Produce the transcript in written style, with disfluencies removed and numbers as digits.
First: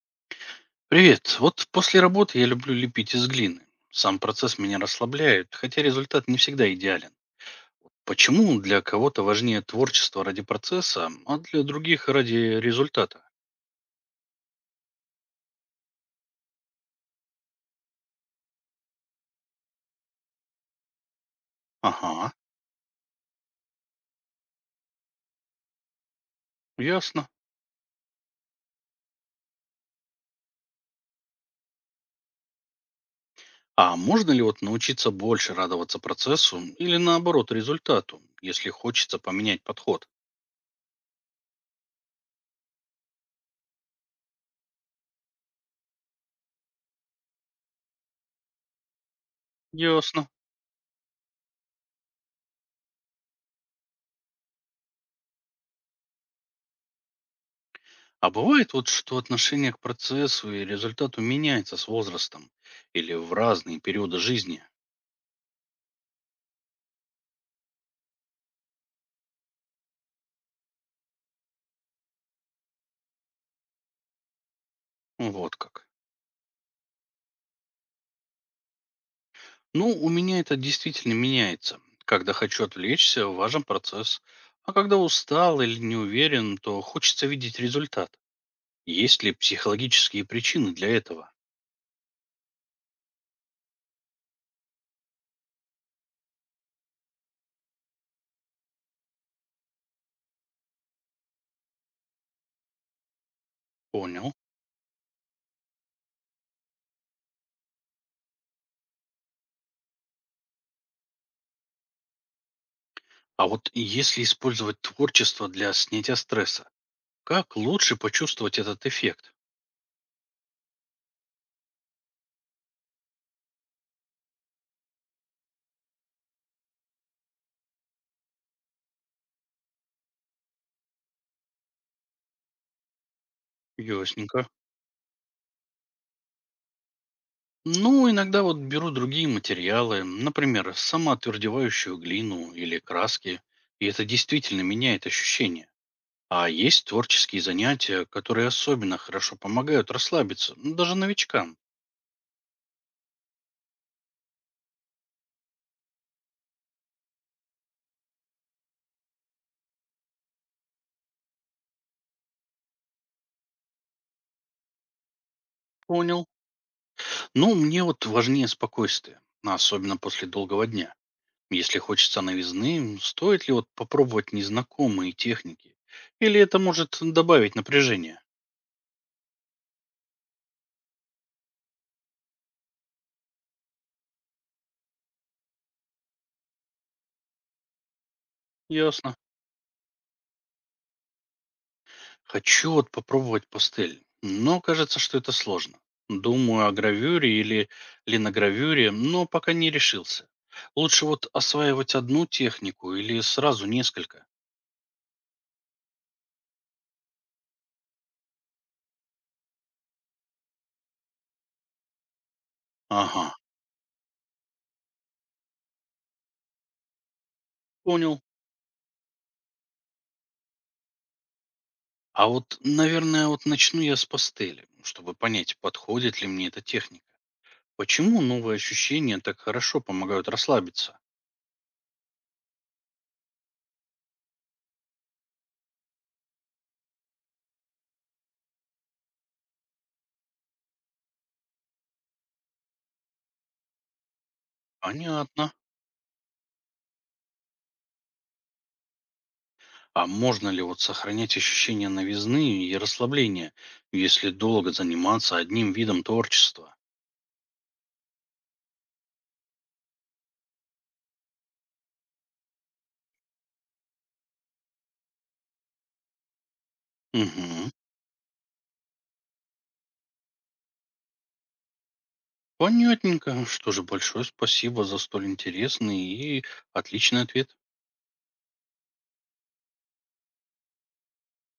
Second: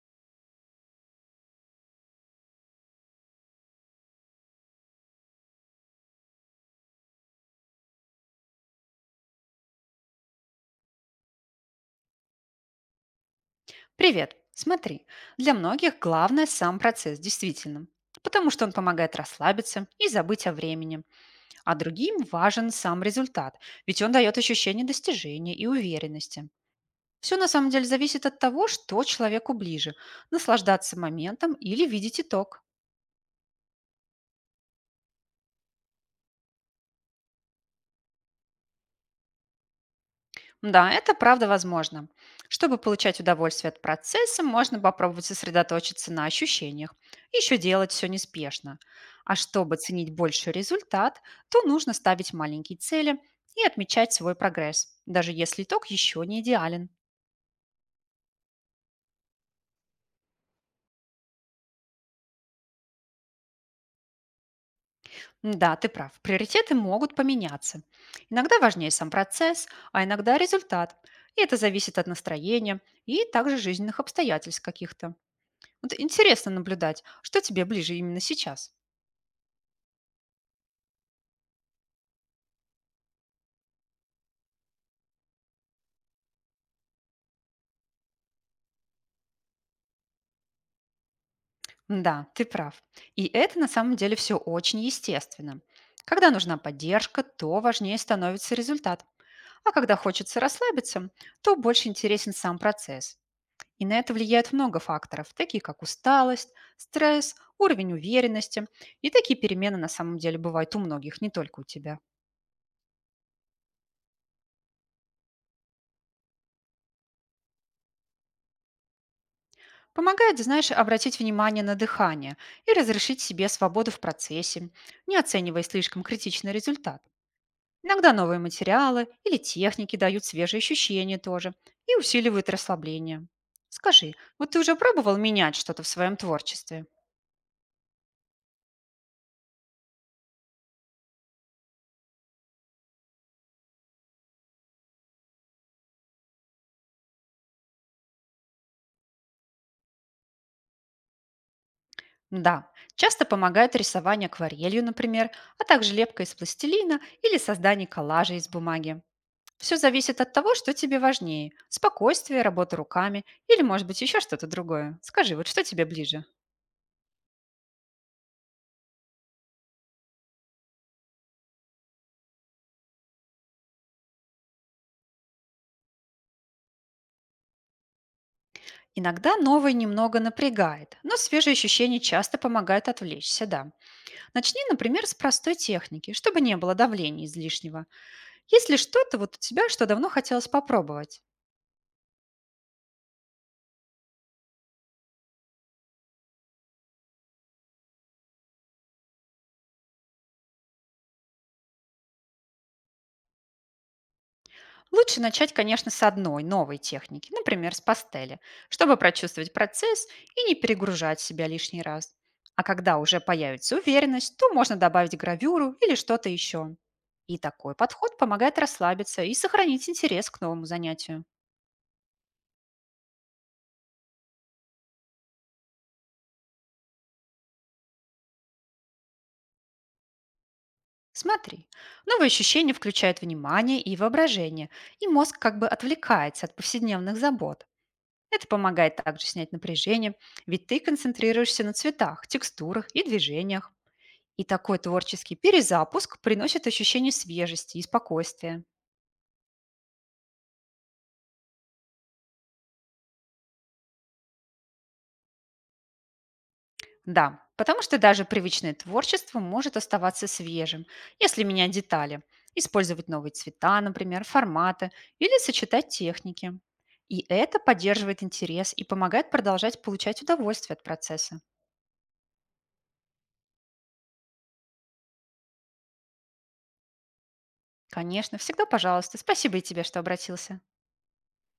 Привет. Вот после работы я люблю лепить из глины. Сам процесс меня расслабляет, хотя результат не всегда идеален. Почему для кого-то важнее творчество ради процесса, а для других ради результата? Привет! Смотри, для многих главное сам процесс, действительно, потому что он помогает расслабиться и забыть о времени, а другим Ага, важен сам результат, ведь он дает ощущение достижения и уверенности. ясно. Все на самом деле зависит от того, что человеку ближе– наслаждаться моментом или видеть итог. А можно ли вот научиться больше радоваться процессу или наоборот результату, если хочется поменять подход? Да, это правда возможно. Чтобы получать удовольствие от процесса, можно попробовать сосредоточиться на ощущениях. Еще делать все неспешно. А чтобы ценить Ясно. больший результат, то нужно ставить маленькие цели и отмечать свой прогресс, даже если итог еще не идеален. А бывает вот, что отношение к процессу и результату меняется с возрастом или в разные периоды жизни? Да, ты прав, приоритеты могут поменяться. Иногда важнее сам процесс, а иногда результат. И это зависит от настроения и также жизненных обстоятельств каких-то. Вот как. Вот интересно наблюдать, что тебе ближе именно сейчас. Ну, у меня это действительно меняется. Когда хочу отвлечься, важен процесс. А когда устал или не уверен, то хочется видеть результат. Есть ли психологические причины для этого? Да, ты прав. И это на самом деле все очень естественно. Когда нужна поддержка, то важнее становится результат. А когда хочется расслабиться, то больше интересен сам процесс. И на это Понял. влияет много факторов, такие как усталость, стресс, уровень уверенности. И такие перемены на самом деле бывают у многих, не только у тебя. А вот если использовать творчество для снятия стресса, как лучше почувствовать этот эффект? Помогает, знаешь, обратить внимание на дыхание и разрешить себе свободу в процессе, не оценивая слишком критичный результат. Иногда новые материалы или техники дают свежие ощущения тоже и усиливают расслабление. Скажи, Ясненько. вот ты уже пробовал менять что-то в своем творчестве? Ну, иногда вот беру другие материалы, например, самоотвердевающую глину или краски, и это действительно меняет ощущение. А есть творческие занятия, которые особенно хорошо помогают расслабиться, ну, даже новичкам. Да, часто помогает рисование акварелью, например, а также лепка из пластилина или создание коллажа из бумаги. Все зависит от того, что тебе важнее– спокойствие, работа руками или, может быть, еще что-то другое. Скажи, вот что тебе ближе? Понял. Ну, мне вот важнее спокойствие, а особенно после долгого дня. Если хочется новизны, стоит ли вот попробовать незнакомые техники? Или это может добавить напряжение? Иногда новое немного напрягает, но свежие ощущения часто помогают отвлечься, да. Начни, например, с простой техники, чтобы не было давления излишнего. Если Ясно. что-то вот у тебя, что давно хотелось попробовать. Хочу вот попробовать пастель, но кажется, что это сложно. Думаю о гравюре или линогравюре, но пока не решился. Лучше вот осваивать одну технику или сразу несколько? Лучше начать, конечно, с одной новой техники, например, с пастели, чтобы прочувствовать процесс и не перегружать себя лишний раз. А когда уже Ага, появится уверенность, то можно добавить гравюру или что-то еще. И такой подход понял. помогает расслабиться и сохранить интерес к новому занятию. А вот, наверное, вот начну я с пастели, чтобы понять, подходит ли мне эта техника. Почему новые ощущения так хорошо помогают расслабиться? Смотри, новые ощущения включают внимание и воображение, и мозг как бы отвлекается от повседневных забот. Это помогает также снять напряжение, ведь ты концентрируешься на цветах, текстурах и движениях. И такой творческий Понятно. перезапуск приносит ощущение свежести и спокойствия. А можно ли вот сохранять ощущение новизны и расслабления, если долго заниматься одним видом творчества? Да, потому что даже привычное творчество может оставаться свежим, если менять детали, использовать новые цвета, например, форматы или сочетать техники. И это Угу. поддерживает интерес и помогает продолжать получать удовольствие от процесса. Понятненько. Что же, большое спасибо за столь интересный и отличный ответ. Конечно, всегда пожалуйста. Спасибо и тебе, что обратился.